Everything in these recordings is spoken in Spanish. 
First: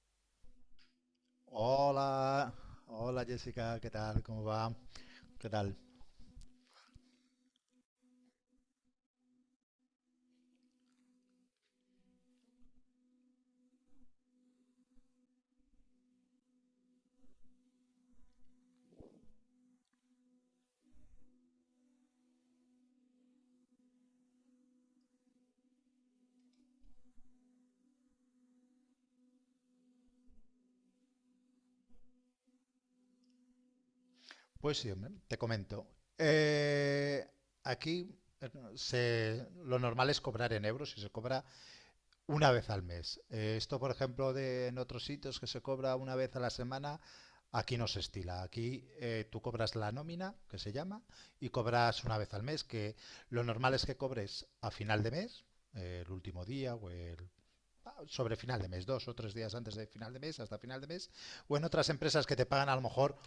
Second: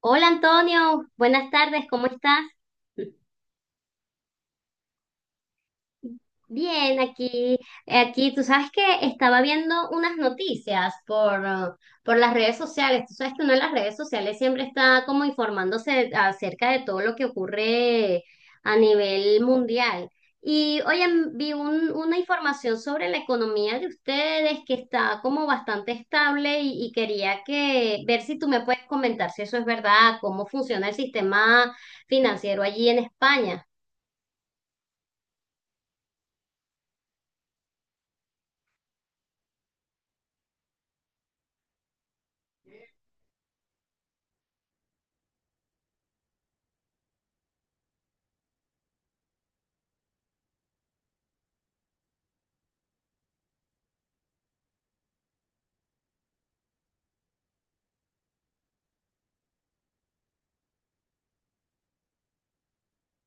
Hola Antonio, buenas tardes, ¿cómo estás? Hola, hola Jessica, ¿qué tal? ¿Cómo va? ¿Qué tal? Bien, aquí, tú sabes que estaba viendo unas noticias por las redes sociales. Tú sabes que uno en las redes sociales siempre está como informándose acerca de todo lo que ocurre a nivel mundial. Y oye, vi una información sobre la economía de ustedes que está como bastante estable, y quería que ver si tú me puedes comentar si eso es verdad, cómo funciona el sistema financiero allí en España. Pues sí, hombre, te comento. Eh, Aquí eh, lo normal es cobrar en euros y se cobra una vez al mes. Esto, por ejemplo, de en otros sitios que se cobra una vez a la semana, aquí no se estila. Aquí tú cobras la nómina, que se llama, y cobras una vez al mes, que lo normal es que cobres a final de mes, el último día o el sobre final de mes, dos o tres días antes de final de mes, hasta final de mes, o en otras empresas que te pagan a lo mejor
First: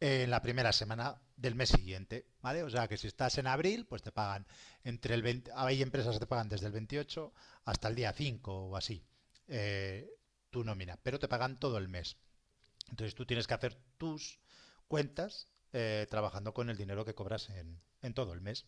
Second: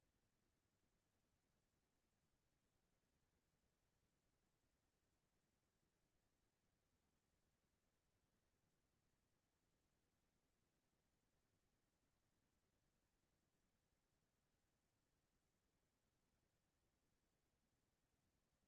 en la primera semana del mes siguiente, ¿vale? O sea que si estás en abril, pues te pagan entre el 20, hay empresas que te pagan desde el 28 hasta el día 5 o así, eh, tu nómina, pero te pagan todo el mes. Entonces tú tienes que hacer tus cuentas trabajando con el dinero que cobras en todo el mes,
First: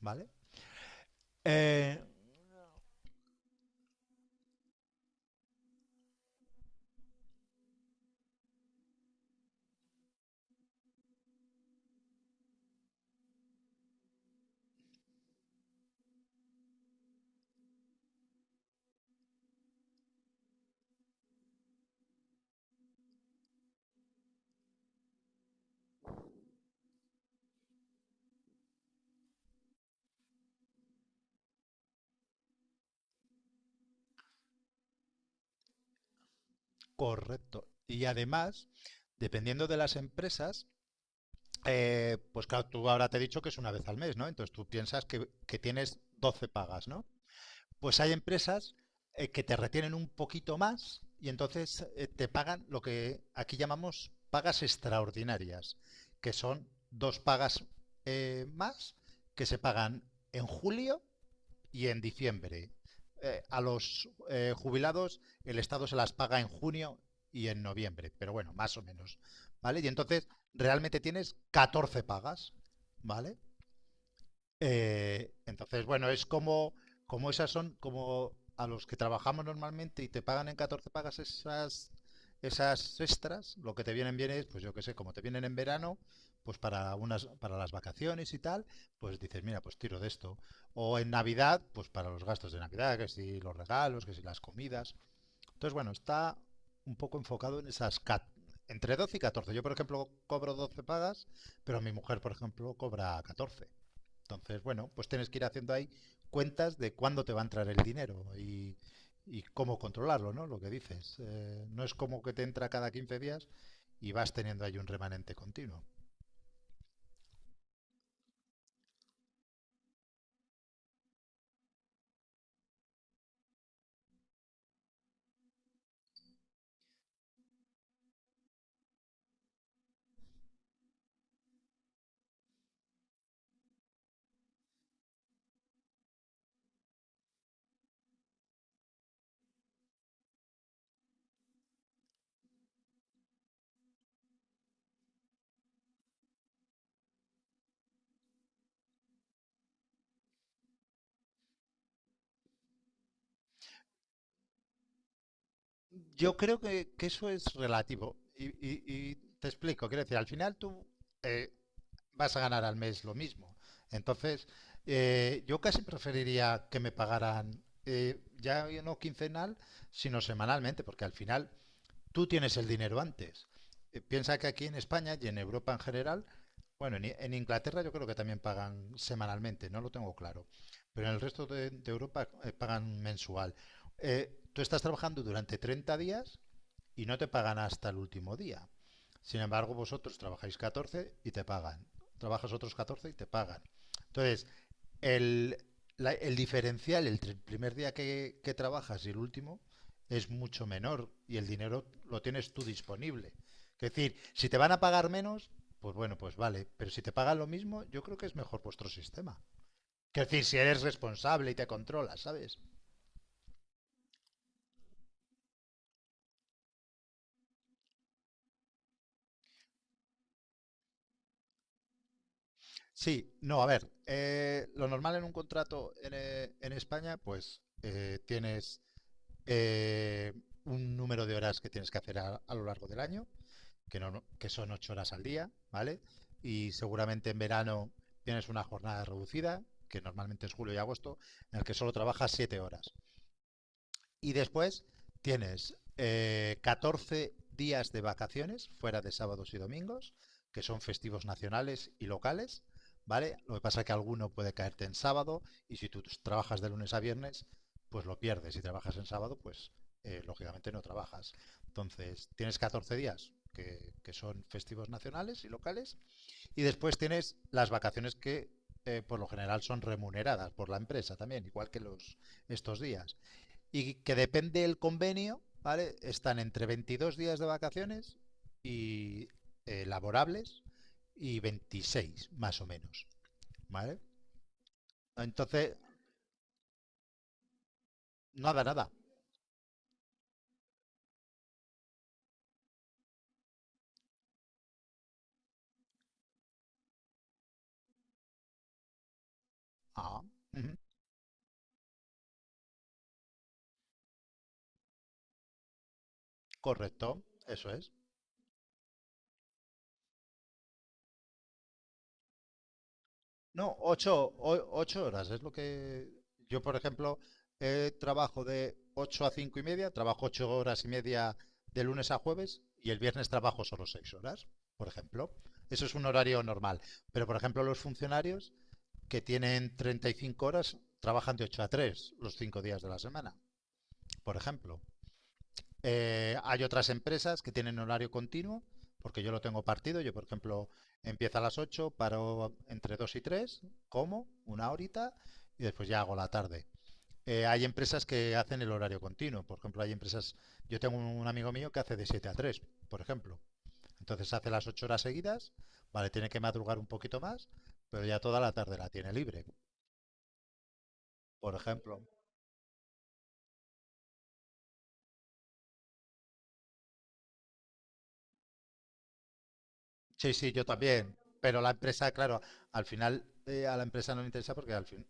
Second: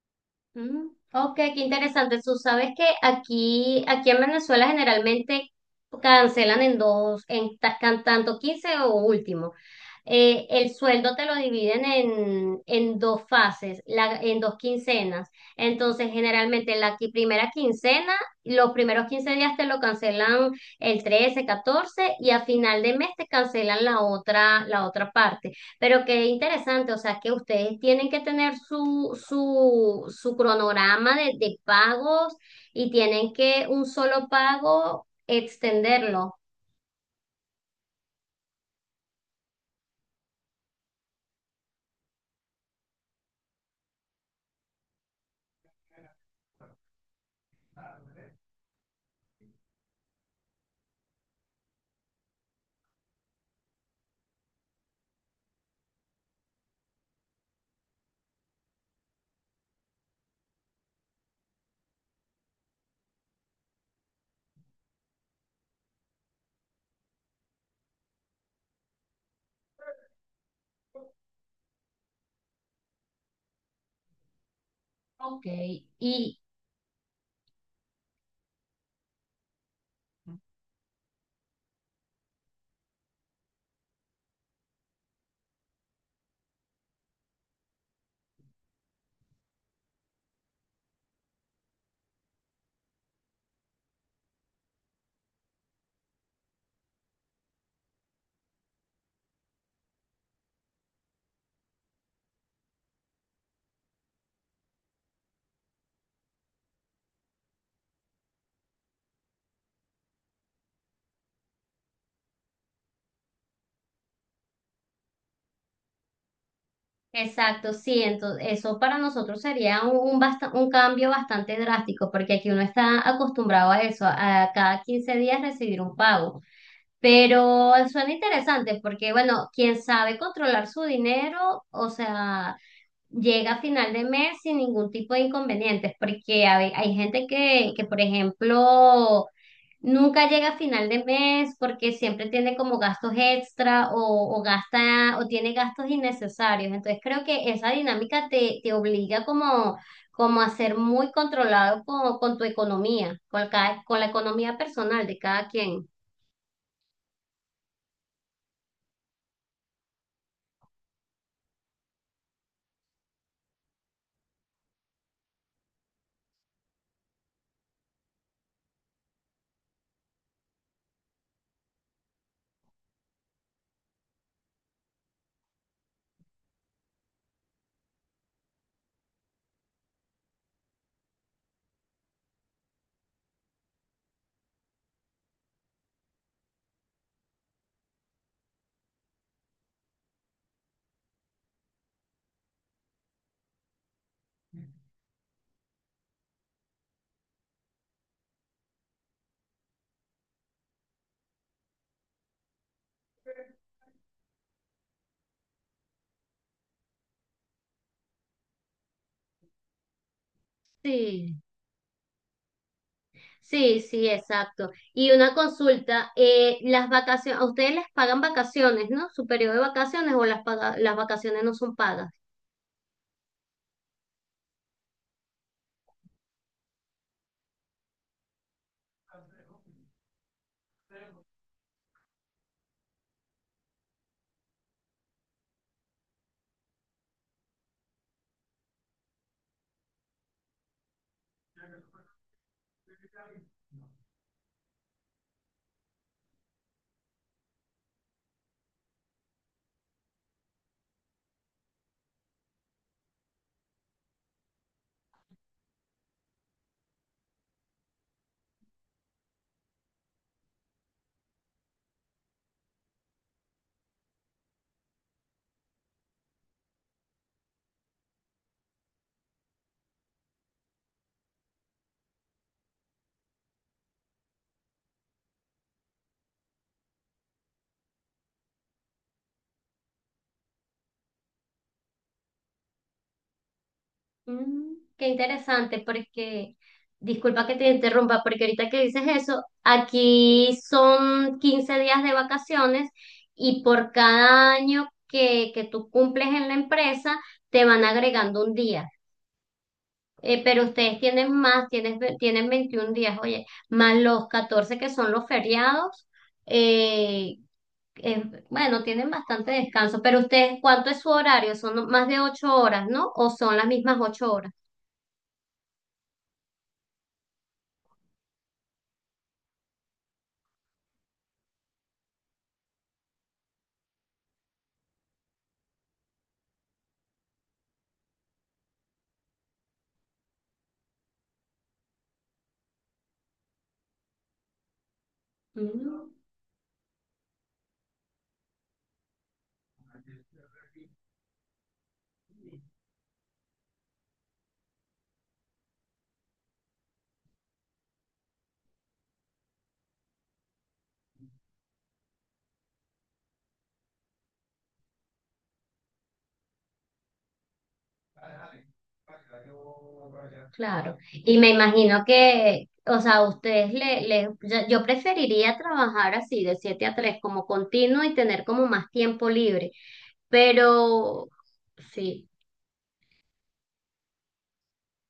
¿vale? Mm, Ok, qué Eh, interesante. Tú sabes que aquí en Venezuela generalmente cancelan en dos, en tanto 15 o último. El sueldo te lo dividen en dos fases, en dos quincenas. Entonces, generalmente la primera quincena, los primeros 15 días te lo cancelan el 13, 14, y a final de mes te cancelan la otra parte. Pero qué interesante, o sea, que ustedes tienen que tener su cronograma de pagos y tienen que un solo pago extenderlo. Correcto. Y además, dependiendo de las empresas, pues claro, tú ahora te he dicho que es una vez al mes, ¿no? Entonces tú piensas que tienes 12 pagas, ¿no? Pues hay empresas que te retienen un poquito más y entonces te pagan lo que aquí llamamos pagas extraordinarias, que son dos pagas más, que se pagan en julio y en diciembre. A los jubilados el Estado se las paga en junio y en noviembre, pero bueno, más o menos. ¿Vale? Y entonces realmente tienes 14 pagas, ¿vale? Ok, Entonces, bueno, es y como, como esas son, como a los que trabajamos normalmente y te pagan en 14 pagas, esas, esas extras, lo que te vienen bien es, pues yo qué sé, como te vienen en verano, pues para unas, para las vacaciones y tal, pues dices, mira, pues tiro de esto. O en Navidad, pues para los gastos de Navidad, que si los regalos, que si las comidas. Entonces, bueno, está un poco enfocado en esas entre 12 y 14. Yo, por ejemplo, cobro 12 pagas, pero mi mujer, por ejemplo, cobra 14. Entonces, bueno, pues tienes que ir haciendo ahí cuentas de cuándo te va a entrar el dinero y cómo controlarlo, ¿no? Lo que dices. No es como que te entra cada 15 días y vas teniendo ahí un remanente continuo. exacto, sí, entonces eso para nosotros sería un cambio bastante drástico, porque aquí uno está acostumbrado a eso, a cada 15 días recibir un pago. Pero suena interesante porque, bueno, quien sabe controlar su dinero, o sea, llega a final de mes sin ningún tipo de inconvenientes, porque hay gente que, por ejemplo, nunca llega a final de mes porque siempre tiene como gastos extra o gasta o tiene gastos innecesarios. Entonces creo que esa dinámica te obliga como a ser muy controlado con tu economía, con la economía personal de cada quien. Yo creo que eso es relativo. Y te explico, quiero decir, al final tú eh, vas a ganar al mes lo mismo. Entonces, yo casi preferiría que me pagaran ya no quincenal, sino semanalmente, porque al final tú tienes el dinero antes. Piensa que aquí en España y en Europa en general, bueno, en Inglaterra yo creo que también pagan semanalmente, no lo tengo claro, pero en el resto de Europa pagan mensual. Tú estás trabajando durante 30 días y no te pagan hasta el último día. Sin embargo, vosotros trabajáis 14 y te pagan. Trabajas otros 14 y te pagan. Entonces, el, el diferencial entre el primer día que trabajas y el último es mucho menor y el dinero lo tienes tú disponible. Es decir, si te van a pagar menos, pues bueno, pues vale, pero si te pagan lo mismo, yo creo que es mejor vuestro sistema. Es decir, si eres Sí, responsable y te controlas, ¿sabes? sí, sí, exacto. Y una consulta, las vacaciones, a ustedes les pagan vacaciones, ¿no? Su periodo de vacaciones o las vacaciones no son pagas. Sí, no, a ver, lo normal en un contrato en España, pues tienes eh, un número de horas que tienes que hacer a lo largo del año que, no, que son ocho horas al día, ¿vale? Y seguramente en verano tienes una jornada reducida, que normalmente es julio y agosto, en el que solo trabajas siete horas. Y después tienes 14 días de vacaciones fuera de sábados y domingos, que son festivos nacionales y locales, ¿vale? Lo que pasa es que alguno puede caerte en sábado y si tú trabajas de lunes a viernes, pues lo pierdes. Si trabajas en sábado, pues lógicamente no trabajas. Entonces, tienes 14 días que son festivos nacionales y locales y después tienes las vacaciones que por lo general son remuneradas por la empresa también, igual que los estos días, y que depende del convenio, ¿vale? Están entre 22 días de vacaciones y laborables y 26 más o menos, ¿vale? Mm, qué Entonces, interesante, porque disculpa que te interrumpa, porque nada, ahorita que nada. dices eso, aquí son 15 días de vacaciones y por cada año que tú cumples en la empresa, te van agregando un día. Ah, Pero ujú, ustedes tienen más, tienen 21 días, oye, más los 14 que son los feriados. correcto, eh, eso es. eh, bueno, tienen bastante descanso, pero ustedes, ¿cuánto es su horario? Son más de 8 horas, ¿no? ¿O son las No, mismas ocho, 8 horas? o 8 horas es lo que yo, por ejemplo, trabajo de 8 a 5 y media, trabajo ocho horas y media de lunes a jueves y el viernes trabajo solo 6 horas, por ejemplo. Eso es un horario normal. Pero, por ejemplo, los funcionarios que tienen 35 horas trabajan de 8 a 3 los 5 días de la semana, por ejemplo. Mm, Hay otras empresas que tienen horario continuo, porque yo lo tengo partido. Yo, por ejemplo, empiezo a las ocho, paro entre 2 y tres, como una horita, y después ya hago la tarde. Hay empresas que hacen el horario continuo. Por ejemplo, hay empresas. Yo tengo un amigo mío que hace de 7 a tres, por ejemplo. Entonces hace las 8 horas seguidas, vale, tiene que madrugar un poquito más, pero ya toda la tarde la tiene libre, claro. Y me por ejemplo. imagino que, o sea, a ustedes yo preferiría trabajar así, de 7 a 3 como continuo y tener como más tiempo libre, Sí, sí, yo también. pero Pero la empresa, sí. claro, al final a la empresa no le interesa porque al fin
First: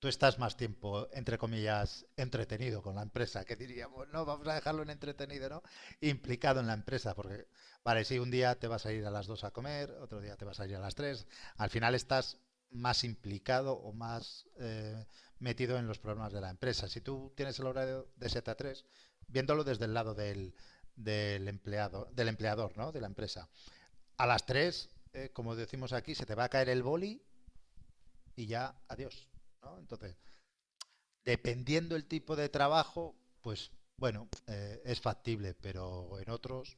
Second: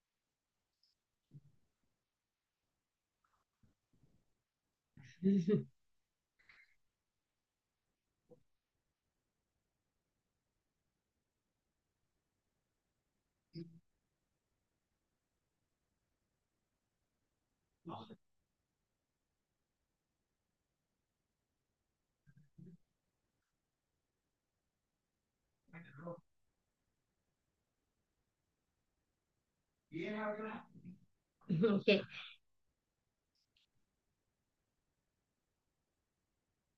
tú estás más tiempo, entre comillas, entretenido con la empresa, que diríamos, no, vamos a dejarlo en entretenido, ¿no? Implicado en la empresa, porque, vale, sí, un día te vas a ir a las 2 a comer, otro día te vas a ir a las tres, al final estás más implicado o más metido en los problemas de la empresa. Si tú tienes el horario de 7 a 3, viéndolo desde el lado del empleado, del empleador, ¿no? De la empresa. A las 3, como decimos aquí, se te va a caer el boli y ya, adiós. ¿No? Entonces, dependiendo el tipo de trabajo, pues bueno, es factible, pero en otros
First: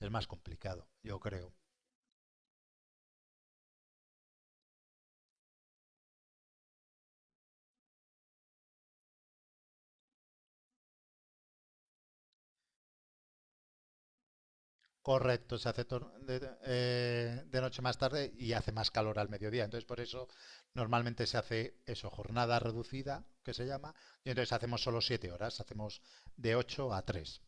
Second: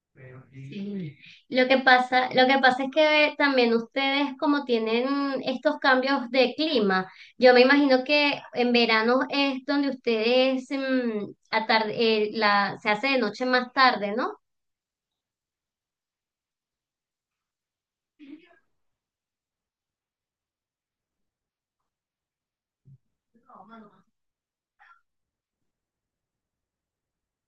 es más complicado, Sí. yo creo. Lo que pasa es que también ustedes como tienen estos cambios de clima, yo me imagino que en verano es donde ustedes se hace de noche más tarde, ¿no? Correcto, se hace de, noche más tarde y hace más calor al mediodía. Entonces, por eso normalmente se hace eso, jornada reducida, que se llama, y entonces hacemos solo siete horas, hacemos de 8 a tres.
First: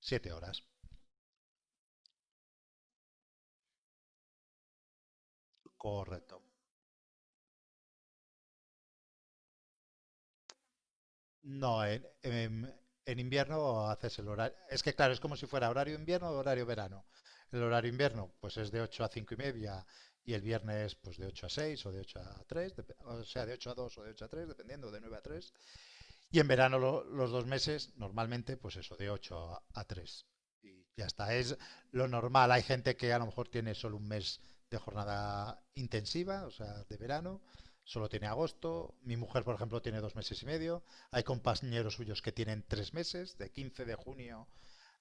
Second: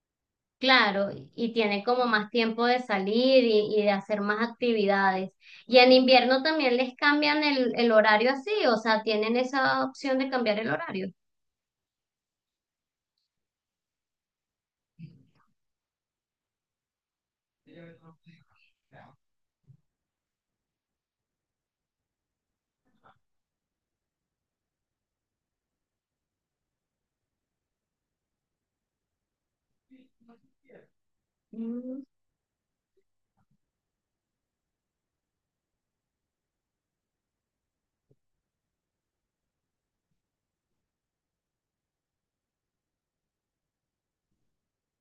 Siete horas, Claro, y tienen como más tiempo de salir y de hacer más actividades. Y en invierno correcto. también les cambian el horario así, o sea, tienen esa opción de cambiar el horario. No, en invierno haces el horario. Es que claro, es como si fuera horario invierno o horario verano. El horario invierno, pues es de 8 a 5 y media y el viernes, pues de 8 a 6 o de 8 a 3, o sea, de 8 a 2 o de ocho a 3, dependiendo, de 9 a 3. Y en verano los dos meses, normalmente, pues eso, de 8 a tres. Y ya está, es Mm, lo normal. Hay gente que a lo mejor tiene solo un mes de jornada intensiva, o sea, de verano, solo tiene agosto. Mi mujer, por ejemplo, tiene dos meses y medio. Hay compañeros suyos que tienen tres meses, de 15 de junio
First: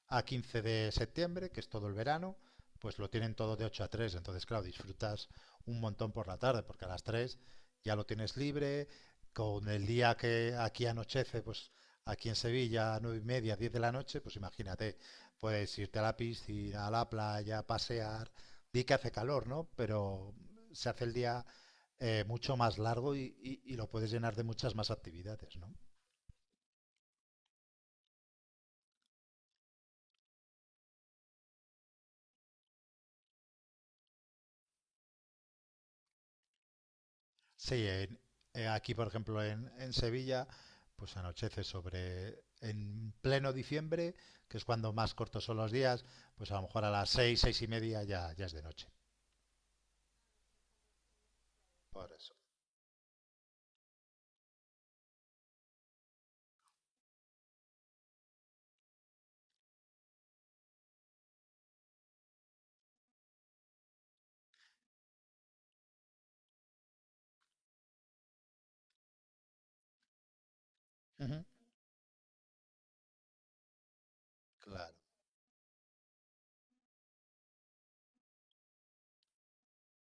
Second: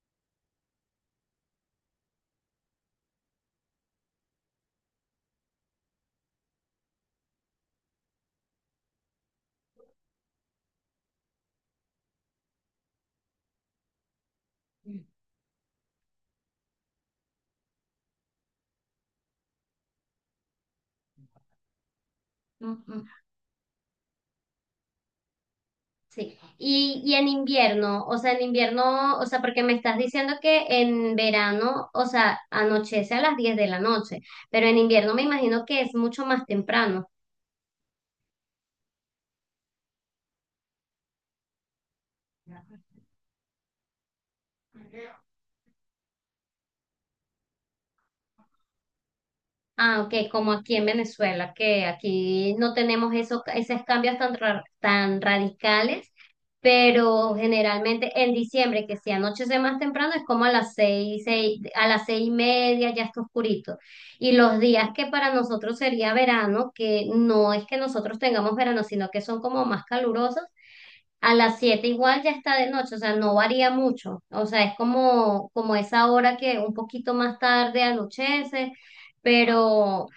a 15 de septiembre, que es todo el verano, pues lo tienen todo de 8 a tres. Entonces, claro, disfrutas un montón por la tarde, porque a las 3 ya lo tienes libre. Con el día que aquí anochece, pues aquí en Sevilla, a 9 y media, 10 de la noche, pues imagínate, mm, puedes irte a la piscina, a la playa, pasear. Di que hace calor, ¿no? Pero se hace el día mucho más mm. largo y, y lo puedes llenar de muchas más actividades, ¿no? Sí, y en invierno, o sea, en invierno, o sea, porque me estás diciendo que en verano, o sea, anochece a las 10 de la noche, pero en invierno me imagino que es mucho más temprano. Sí, aquí por ejemplo en Sevilla, pues anochece sobre, en pleno diciembre, que es cuando más cortos son los días, pues a lo mejor a las seis, seis y media, ya, ya es de noche. Ah, ok, como aquí en Venezuela, que Por eso. aquí no tenemos esos cambios tan radicales, pero generalmente en diciembre, que si anochece más temprano, es como a las 6, a las 6:30 ya está oscurito. Y los días que para nosotros sería verano, que no es que nosotros tengamos verano, sino que son como más calurosos, a Ujú. las 7 igual ya está de noche, o sea, no varía mucho. O sea, es Claro, como esa hora que un poquito más tarde anochece, pero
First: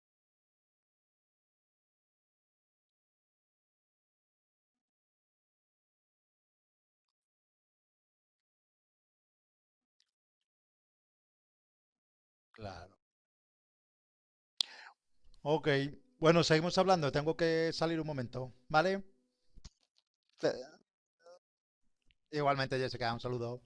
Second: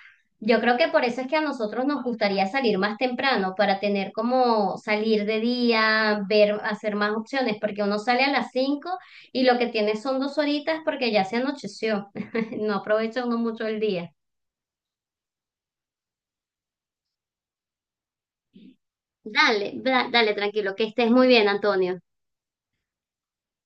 yo creo que por eso es que a nosotros nos gustaría salir más temprano, para tener como salir de día, ver, hacer más opciones, porque uno sale a las 5 y lo que tiene son dos horitas porque ya se anocheció. No claro. aprovecha uno mucho el día. Ok, bueno, seguimos hablando, tengo que salir un momento, ¿vale? Dale, dale, Te- tranquilo, que estés muy bien, Antonio. Igualmente, Jessica, un saludo.